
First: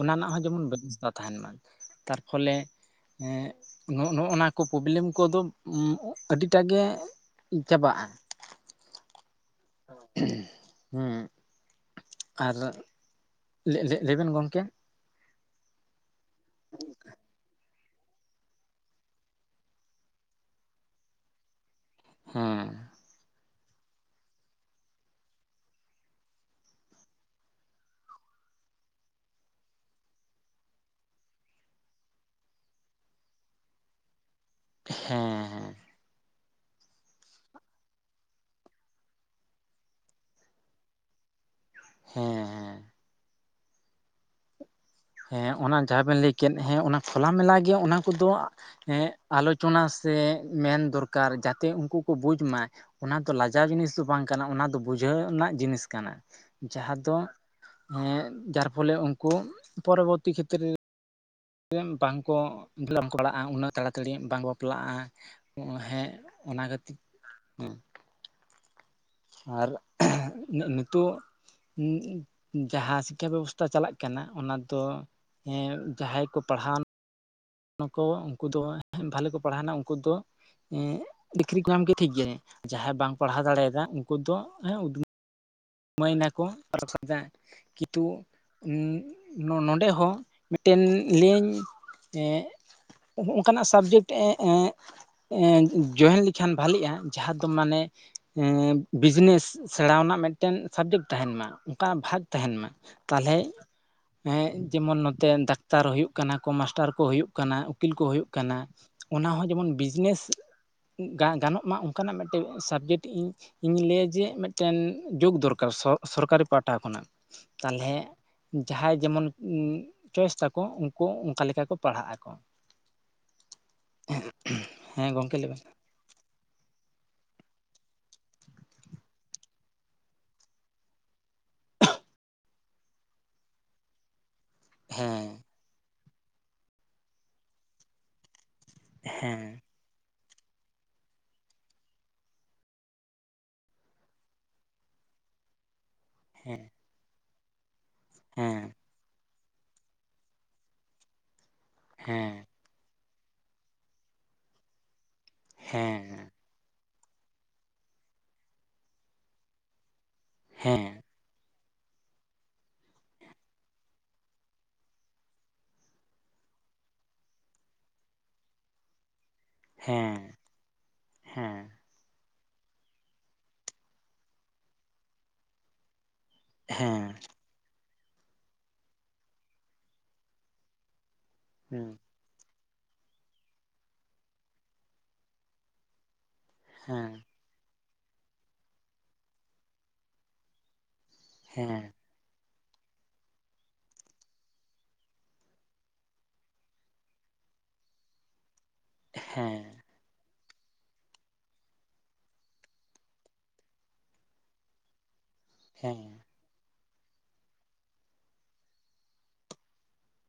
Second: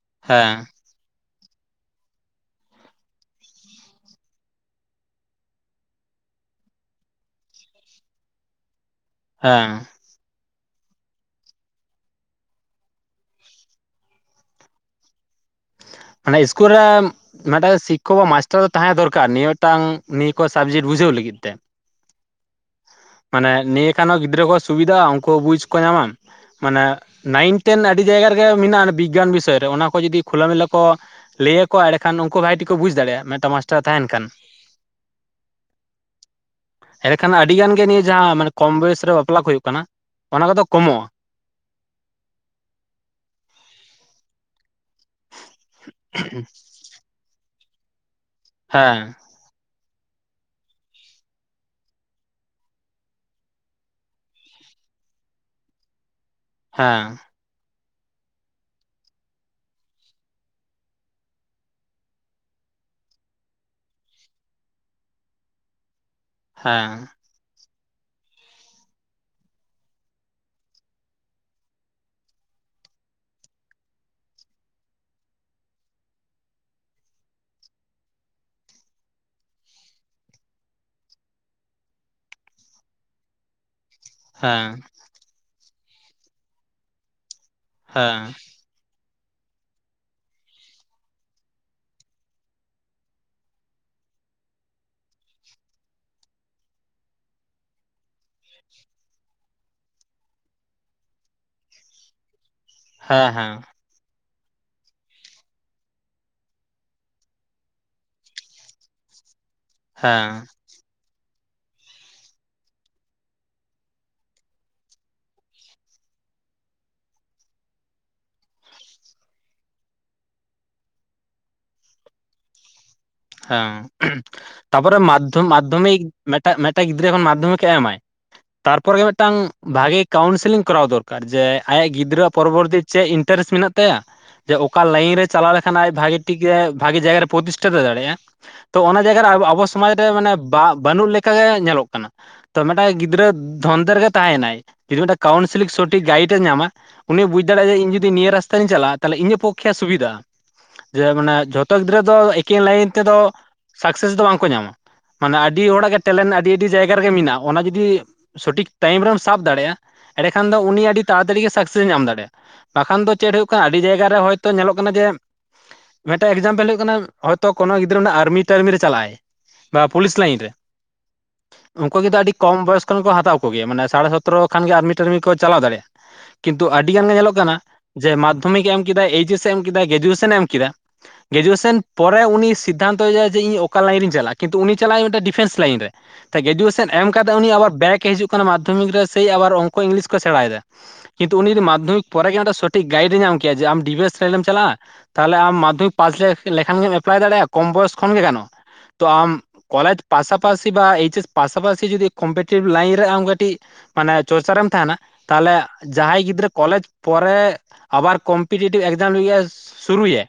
ᱚᱱᱟ ᱱᱟᱜ ᱦᱚᱸ ᱦᱮᱸ ᱡᱮᱢᱚᱱ ᱵᱮᱵᱚᱥᱛᱟ ᱛᱟᱦᱮᱱ ᱢᱟ ᱛᱟᱨᱯᱷᱚᱞᱮ ᱦᱮᱸ ᱱᱚᱜ ᱱᱚᱱᱟ ᱠᱚ ᱯᱨᱚᱵᱞᱮᱢ ᱠᱚᱫᱚ ᱟᱹᱰᱤᱴᱟᱜ ᱜᱮ ᱪᱟᱵᱟᱜᱼᱟ, (inaudible) ᱦᱮᱸ ᱦᱩᱸ ᱟᱨ ᱞᱮᱜ ᱞᱮᱜ ᱞᱟᱹᱭ ᱵᱮᱱ ᱜᱚᱝᱠᱮ᱾ ᱢᱟᱱᱮ ᱤᱥᱠᱩᱞ ᱨᱮᱢ ᱢᱮᱴᱟᱜ ᱫᱚ ᱥᱤᱠᱷᱚᱠ ᱵᱟ ᱢᱟᱥᱴᱟᱨ ᱫᱚ ᱛᱟᱦᱮᱸ ᱫᱚᱨᱠᱟᱨ ᱱᱤᱭᱟᱹ ᱢᱤᱫᱴᱟᱝ ᱱᱤᱭᱟᱹ ᱠᱚ ᱥᱟᱵᱡᱮᱠᱴ ᱵᱩᱡᱷᱟᱹᱣ ᱞᱟᱹᱜᱤᱫ ᱛᱮ᱾ ᱦᱮᱸ᱾ ᱢᱟᱱᱮ ᱱᱤᱭᱟᱹ ᱠᱷᱟᱱ ᱦᱚᱸ ᱜᱤᱫᱽᱨᱟᱹ ᱠᱚ ᱥᱩᱵᱤᱫᱷᱟᱼᱟ ᱩᱱᱠᱩ ᱦᱚ ᱵᱩᱡᱷ ᱠᱚ ᱧᱟᱢᱟ᱾ ᱢᱟᱱᱮ ᱱᱟᱭᱤᱱ ᱴᱮᱱ ᱟᱹᱰᱤ ᱡᱟᱭᱜᱟ ᱨᱮᱜᱮ ᱢᱮᱱᱟᱜᱼᱟ ᱚᱱᱮ ᱵᱤᱜᱜᱟᱱ ᱵᱤᱥᱚᱭ ᱨᱮ ᱚᱱᱟ ᱠᱚ ᱡᱩᱫᱤ ᱠᱷᱚᱞᱟ ᱢᱮᱞᱟ ᱠᱚ ᱞᱟᱹᱭ ᱟᱠᱚ ᱮᱲᱮᱠᱷᱟᱱ ᱩᱱᱠᱩ ᱵᱷᱟᱜᱤ ᱴᱷᱤᱠ ᱠᱚ ᱵᱩᱡᱷ ᱫᱟᱲᱮᱭᱟᱜᱼᱟ ᱢᱮᱛᱟ ᱢᱟᱥᱴᱟᱨ ᱛᱟᱦᱮᱸᱱ ᱠᱷᱟᱱ᱾ ᱦᱮᱸ ᱦᱮᱸ᱾ ᱮᱲᱮᱠᱷᱟᱱ ᱟᱹᱰᱤ ᱜᱟᱱ ᱜᱮ ᱱᱤᱭᱟᱹ ᱡᱟᱦᱟᱸ ᱢᱟᱱᱮ ᱠᱚᱢ ᱵᱚᱭᱮᱥ ᱨᱮ ᱵᱟᱯᱞᱟ ᱠᱚ ᱦᱩᱭᱩᱜ ᱠᱟᱱᱟ ᱚᱱᱟ ᱠᱚᱫᱚ ᱠᱚᱢᱚᱜᱼᱟ᱾ ᱦᱮᱸ᱾ ᱦᱮᱸ ᱚᱱᱟ ᱡᱟᱦᱟᱸ ᱵᱮᱱ ᱞᱟᱹᱭ ᱠᱮᱫ ᱦᱮᱸ ᱚᱱᱟ ᱠᱷᱚᱞᱟ ᱢᱮᱞᱟ ᱜᱮ ᱚᱱᱟ ᱠᱚᱫᱚ ᱮᱸ ᱦᱮᱸ ᱟᱞᱚᱪᱚᱱᱟ ᱥᱮ ᱢᱮᱱ ᱫᱚᱨᱠᱟᱨ ᱡᱟᱛᱮ ᱩᱱᱠᱩ ᱠᱚ ᱵᱩᱡᱷ ᱢᱟ᱾ ᱚᱱᱟ ᱛᱚ ᱞᱟᱡᱟᱣ ᱡᱤᱱᱤᱥ ᱫᱚ ᱵᱟᱝ ᱠᱟᱱᱟ ᱚᱱᱟ ᱫᱚ ᱵᱩᱡᱷᱟᱹᱣ ᱨᱮᱱᱟᱜ ᱡᱤᱱᱤᱥ ᱠᱟᱱᱟ᱾ ᱡᱟᱦᱟ ᱫᱚ ᱦᱮᱸ ᱮᱸ ᱡᱟᱨ ᱯᱚᱞᱮ ᱩᱱᱠᱩ ᱯᱚᱨᱚᱵᱚᱨᱛᱤ ᱠᱷᱮᱛᱨᱮ᱾ ᱨᱮᱱ ᱵᱟᱝᱠᱚ (unintelligible) ᱩᱱᱟᱹᱜ ᱛᱟᱲᱟᱛᱟᱹᱲᱤ ᱵᱟᱝ ᱵᱟᱯᱞᱟᱜᱼᱟ ᱦᱮᱸ᱾ ᱚᱱᱟ ᱠᱷᱟᱹᱛᱤ ᱦᱮᱸ ᱦᱮᱸ᱾ ᱟᱨ ᱤᱱᱟᱹᱜ ᱱᱤᱛᱩᱜ ᱡᱟᱦᱟ ᱥᱤᱠᱠᱷᱟ ᱵᱮᱵᱚᱥᱛᱟ ᱪᱟᱞᱟᱜ ᱠᱟᱱᱟ ᱚᱱᱟ ᱫᱚ ᱮᱸ ᱡᱟᱦᱟᱸᱭ ᱠᱚ ᱯᱟᱲᱦᱟᱣ ᱮᱱᱟ ᱠᱚ ᱩᱱᱠᱩ ᱫᱚ ᱦᱟᱸᱜ ᱵᱷᱟᱞᱮ ᱠᱚ ᱯᱟᱲᱦᱟᱣ ᱮᱱᱟ ᱩᱱᱠᱩ ᱫᱚ ᱮᱸ ᱰᱤᱠᱨᱤ ᱠᱚ ᱧᱟᱢ ᱠᱮᱜ-ᱟ ᱴᱷᱤᱠ ᱡᱟᱦᱟᱸᱭ ᱵᱟᱝ ᱯᱟᱲᱦᱟᱣ ᱫᱟᱲᱮᱭᱟᱫᱟ ᱩᱱᱠᱩ ᱫᱚ ᱦᱮᱸ ᱩᱫᱽ ᱢᱟᱹᱭ ᱮᱱᱟ ᱠᱚ ᱟᱨ (unintelligible) ᱠᱤᱛᱩ- ᱦᱮᱸ ᱱᱚᱸᱰᱮ ᱦᱚᱸ ᱢᱤᱫᱴᱮᱱ ᱞᱟᱹᱭ ᱤᱧ ᱮᱸ ᱱᱚᱜ-ᱚ ᱱᱚᱝᱠᱟᱱᱟᱜ ᱥᱟᱵᱡᱮᱠᱴ ᱮᱸ ᱮᱸ ᱮᱸ ᱡᱚᱭᱮᱱ ᱞᱮᱠᱷᱟᱱ ᱵᱷᱟᱞᱤᱜᱼᱟ ᱡᱟᱦᱟ ᱫᱚ ᱢᱟᱱᱮ ᱮᱸ ᱵᱤᱡᱱᱮᱥ ᱥᱮᱬᱟᱣ ᱟᱱᱟᱜ ᱢᱤᱫ ᱴᱮᱱ ᱥᱟᱵᱡᱮᱠᱴ ᱛᱟᱦᱮᱸᱱ ᱢᱟ ᱚᱱᱠᱟᱱᱟᱜ ᱵᱷᱟᱜ ᱛᱟᱦᱮᱸᱱ ᱢᱟ ᱦᱮᱸ ᱛᱟᱞᱦᱮ ᱦᱮᱸ ᱦᱮᱸ ᱡᱮᱢᱚᱱ ᱱᱚᱛᱮ ᱰᱟᱠᱛᱟᱨ ᱦᱩᱭᱩᱜ ᱠᱟᱱᱟ ᱠᱚ ᱢᱟᱥᱴᱟᱨ ᱠᱚ ᱦᱩᱭᱩᱜ ᱠᱟᱱᱟ ᱩᱠᱤᱞ ᱠᱚ ᱦᱩᱭᱩᱜ ᱠᱟᱱᱟ᱾ ᱚᱱᱟ ᱦᱚᱸ ᱡᱮᱢᱚᱱ ᱵᱤᱡᱽᱱᱮᱥ ᱦᱮᱸ ᱜᱟ ᱜᱟᱱᱚᱜ ᱢᱟ ᱚᱱᱠᱟᱱᱟᱜ ᱢᱤᱫᱴᱮᱡ ᱥᱟᱵᱡᱮᱠᱴ ᱤᱧ ᱤᱧ ᱞᱟᱹᱭᱟ ᱡᱮ ᱢᱤᱫᱴᱮᱱ ᱡᱳᱜ ᱫᱚᱨᱠᱟᱨ ᱥᱚ ᱥᱚᱨᱠᱟᱨᱤ ᱯᱟᱦᱟᱴᱟ ᱠᱷᱚᱱᱟᱜ ᱛᱟᱞᱦᱮ ᱡᱟᱦᱟᱸᱭ ᱡᱮᱢᱚᱱ ᱪᱚᱭᱮᱥ ᱛᱟᱠᱚ ᱩᱱᱠᱩ ᱚᱱᱠᱟ ᱞᱮᱠᱟ ᱠᱚ ᱯᱟᱲᱦᱟᱜ ᱟᱠᱚ᱾ (unintelligible) ᱦᱮᱸ ᱛᱟᱯᱚᱨᱮ ᱦᱮᱸ ᱜᱚᱢᱠᱮ ᱢᱟᱫᱫᱷᱚᱢ ᱞᱟᱹᱭ ᱵᱮᱱ ᱢᱟᱫᱽᱫᱷᱚᱢᱤᱠ ᱢᱮᱴᱟᱜ ᱜᱤᱫᱽᱨᱟᱹ ᱡᱮᱠᱷᱚᱱ ᱢᱟᱫᱽᱫᱷᱚᱢᱤᱠ ᱮ ᱮᱢᱟᱭ᱾ ᱛᱟᱨᱯᱚᱨ ᱜᱮ ᱢᱤᱫᱴᱟᱝ ᱵᱷᱟᱜᱮ ᱠᱟᱣᱩᱱᱥᱤᱞᱤᱝ ᱠᱚᱨᱟᱣ ᱫᱚᱨᱠᱟᱨ ᱡᱮ ᱟᱭᱟᱜ ᱜᱤᱫᱽᱨᱟᱹᱣᱟᱜ ᱯᱚᱨᱚᱵᱚᱨᱛᱤ ᱪᱮᱫ ᱤᱱᱴᱟᱨᱮᱥᱴ ᱢᱮᱱᱟᱜ ᱛᱟᱭᱟ᱾ ᱡᱮ ᱚᱠᱟ ᱞᱟᱭᱤᱱ ᱨᱮ ᱦᱮᱸ ᱪᱟᱞᱟᱣ ᱞᱮᱠᱷᱟᱱ ᱟᱡ ᱵᱷᱟᱜᱤ ᱴᱷᱤᱠ ᱮ ᱵᱷᱟᱜᱤ ᱡᱟᱭᱜᱟ ᱨᱮ ᱯᱨᱚᱛᱤᱥᱴᱷᱟ ᱛᱚᱭ ᱫᱟᱲᱮᱭᱟᱜ-ᱟ ᱾ ᱛᱚ ᱚᱱᱟ ᱡᱟᱭᱜᱟ ᱨᱮ ᱦᱮᱸ ᱟᱵᱚ ᱥᱚᱢᱟᱡ ᱨᱮ ᱢᱟᱱᱮ ᱵᱟ ᱵᱟᱹᱱᱩᱜ ᱞᱮᱠᱟ ᱜᱮ ᱧᱮᱞᱚᱜ ᱠᱟᱱᱟ᱾ ᱛᱚ ᱢᱤᱫᱴᱟᱝ ᱜᱤᱫᱽᱨᱟᱹ ᱫᱷᱚᱱᱫᱮ ᱨᱮᱜᱮ ᱛᱟᱦᱮᱭᱮᱱᱟᱭ ᱡᱩᱫᱤ ᱢᱤᱫᱴᱟᱜ ᱠᱟᱣᱩᱱᱥᱤᱞᱤᱝ ᱥᱚ ᱴᱷᱤᱠ ᱜᱟᱭᱤᱰ ᱮ ᱦᱮᱸ ᱧᱟᱢᱟ ᱩᱱᱤ ᱵᱩᱡᱷ ᱫᱟᱲᱮᱭᱟᱜᱼᱟ ᱡᱮ ᱤᱧ ᱡᱩᱫᱤ ᱱᱤᱭᱟᱹ ᱨᱟᱥᱛᱟᱧ ᱦᱮᱸ ᱪᱟᱞᱟᱜᱼᱟ ᱛᱟᱦᱚᱞᱮ ᱤᱧᱟᱹᱜ ᱯᱚᱠᱠᱷᱮ ᱥᱩᱵᱤᱫᱷᱟ, ᱡᱮ ᱢᱟᱱᱮ ᱡᱷᱚᱛᱚ ᱜᱤᱫᱽᱨᱟᱹ ᱫᱚ ᱦᱮᱸ ᱮᱠᱮᱱ ᱞᱟᱭᱤᱱ ᱛᱮᱫᱚ ᱥᱟᱠᱥᱮᱥ ᱫᱚ ᱵᱟᱝ ᱠᱚ ᱧᱟᱢᱟ ᱢᱟᱱᱮ ᱟᱹᱰᱤ ᱦᱚᱲᱟᱜ ᱜᱮ ᱦᱮᱸ ᱴᱮᱞᱮᱱᱴ ᱟᱹᱰᱤ ᱟᱹᱰᱤ ᱡᱟᱭᱜᱟ ᱨᱮᱜᱮ ᱢᱮᱱᱟᱜᱼᱟ ᱚᱱᱟ ᱡᱩᱫᱤ ᱥᱚᱴᱷᱤᱠ ᱴᱟᱭᱤᱢ ᱨᱮᱢ ᱥᱟᱵ ᱫᱟᱲᱮᱭᱟᱜᱼᱟ ᱮᱸᱲᱮᱠᱷᱟᱱ ᱫᱚ ᱩᱱᱤ ᱟᱹᱰᱤ ᱦᱮᱸ ᱛᱟᱲᱟ ᱛᱟᱹᱲᱤ ᱜᱮ ᱥᱟᱠᱥᱮᱥ ᱮ ᱧᱟᱢ ᱫᱟᱲᱮᱭᱟᱜᱼᱟ ᱵᱟᱠᱷᱟᱱ ᱫᱚ ᱪᱮᱫ ᱦᱩᱭᱩᱜ ᱠᱟᱱᱟ ᱟᱹᱰᱤ ᱡᱟᱭᱜᱟ ᱨᱮ ᱦᱳᱭᱛᱚ ᱧᱮᱞᱚᱜ ᱠᱟᱱᱟ ᱡᱮ ᱢᱤᱫᱴᱮᱡ ᱮᱠᱡᱟᱢᱯᱮᱞ ᱦᱩᱭᱩᱜ ᱠᱟᱱᱟ ᱦᱚᱭᱛᱳ ᱠᱳᱱᱳ ᱜᱤᱫᱽᱨᱟᱹ ᱚᱱᱟ ᱟᱨᱢᱤ ᱴᱟᱨᱢᱤ ᱨᱮ ᱪᱟᱞᱟᱜ ᱟᱭ ᱵᱟ ᱯᱩᱞᱤᱥ ᱦᱮᱸ ᱞᱟᱭᱤᱱ ᱨᱮ᱾ ᱦᱮᱸ᱾ ᱩᱱᱠᱩ ᱜᱮ ᱫᱚ ᱟᱹᱰᱤ ᱠᱚᱢ ᱵᱚᱭᱚᱥ ᱠᱷᱚᱱ ᱠᱚ ᱦᱟᱛᱟᱣ ᱠᱚ ᱜᱮᱭᱟ ᱢᱟᱱᱮ ᱥᱟᱲᱮ ᱥᱚᱛᱮᱨᱚ ᱠᱷᱟᱱ ᱜᱮ ᱟᱨᱢᱤ ᱴᱟᱨᱢᱤ ᱠᱚ ᱪᱟᱞᱟᱣ ᱫᱟᱲᱮᱭᱟᱜ᱾ ᱠᱤᱱᱛᱩ ᱟᱹᱰᱤ ᱜᱟᱱ ᱜᱮ ᱦᱮᱸ ᱧᱮᱞᱚᱜ ᱠᱟᱱᱟ ᱡᱮ ᱢᱟᱫᱫᱷᱚᱢᱤᱠ ᱮ ᱮᱢ ᱠᱮᱫᱟᱭ ᱮᱭᱤᱪ ᱮᱥ ᱮ ᱮᱢ ᱠᱮᱫᱟᱭ ᱜᱨᱮᱡᱩᱭᱮᱥᱚᱱ ᱮ ᱮᱢ ᱠᱮᱫᱟ᱾ ᱜᱨᱮᱡᱩᱭᱮᱥᱚᱱ ᱯᱚᱨᱮ ᱩᱱᱤ ᱥᱤᱫᱽᱷᱟᱱᱛᱚ ᱮᱫᱟᱭ ᱡᱮ ᱤᱧ ᱚᱠᱟ ᱞᱟᱭᱤᱱ ᱨᱮᱧ ᱪᱟᱞᱟᱜᱼᱟ ᱠᱤᱱᱛᱩ ᱩᱱᱤ ᱪᱟᱞᱟᱜᱟᱭ ᱢᱤᱫᱴᱮᱱ ᱰᱤᱯᱷᱮᱱᱥ ᱞᱟᱭᱤᱱ ᱨᱮ ᱜᱨᱮᱡᱩᱭᱮᱥᱚᱱ ᱮᱢ ᱦᱮᱸ ᱠᱟᱛᱮ ᱩᱱᱤ ᱟᱵᱟᱨ ᱵᱮᱠ ᱮ ᱦᱤᱡᱩᱜ ᱠᱟᱱᱟ ᱢᱟᱫᱽᱫᱷᱚᱢᱤᱠ ᱨᱮ ᱥᱮᱭ ᱟᱵᱟᱨ ᱚᱝᱠᱚ ᱤᱝᱞᱤᱥ ᱠᱚ ᱥᱮᱬᱟ ᱮᱫᱟ ᱠᱤᱱᱛᱩ ᱩᱱᱤ ᱡᱩᱫᱤ ᱦᱮᱸ ᱢᱟᱫᱽᱫᱷᱚᱢᱤᱠ ᱯᱚᱨᱮ ᱜᱮ ᱥᱚᱴᱷᱤᱠ ᱜᱟᱭᱤᱰ ᱮ ᱧᱟᱢ ᱠᱮᱭᱟ ᱡᱮ ᱟᱢ ᱰᱤᱯᱷᱮᱱᱥ ᱞᱟᱭᱤᱱ ᱮᱢ ᱪᱟᱞᱟᱜᱼᱟ ᱛᱟᱦᱚᱞᱮ ᱟᱢ ᱢᱟᱫᱽᱫᱷᱚᱢᱤᱠ ᱯᱟᱥ ᱞᱮᱠᱷᱟᱱ ᱜᱮᱢ ᱮᱯᱞᱟᱭ ᱫᱟᱲᱮᱭᱟᱜᱼᱟ ᱠᱚᱢ ᱵᱚᱭᱚᱥ ᱠᱷᱚᱱ ᱜᱮ ᱜᱟᱱᱚᱜᱼᱟ ᱛᱚ ᱟᱢ ᱦᱮᱸ ᱠᱚᱞᱮᱡᱽ ᱯᱟᱥᱟᱯᱟᱥᱤ ᱵᱟ ᱮᱭᱤᱪ ᱮᱥ ᱯᱟᱥᱟᱯᱟᱥᱤ ᱡᱩᱫᱤ ᱠᱚᱢᱯᱤᱴᱤᱴᱤᱵᱷ ᱞᱟᱭᱤᱱ ᱨᱮ ᱟᱢ ᱠᱟᱹᱴᱤᱡ ᱢᱟᱱᱮ ᱪᱚᱨᱪᱟ ᱨᱮᱢ ᱛᱟᱦᱮᱱᱟ ᱛᱟᱦᱞᱮ ᱦᱮᱸ ᱡᱟᱦᱟᱸᱭ ᱜᱤᱫᱽᱨᱟᱹ ᱠᱚᱞᱮᱡᱽ ᱯᱚᱨᱮ ᱟᱵᱟᱨ ᱠᱚᱢᱯᱤᱴᱤᱴᱤᱵᱽ ᱮᱠᱡᱟᱢ ᱞᱟᱹᱜᱤᱫ ᱮ ᱥᱩᱨᱩᱭ ᱟᱭ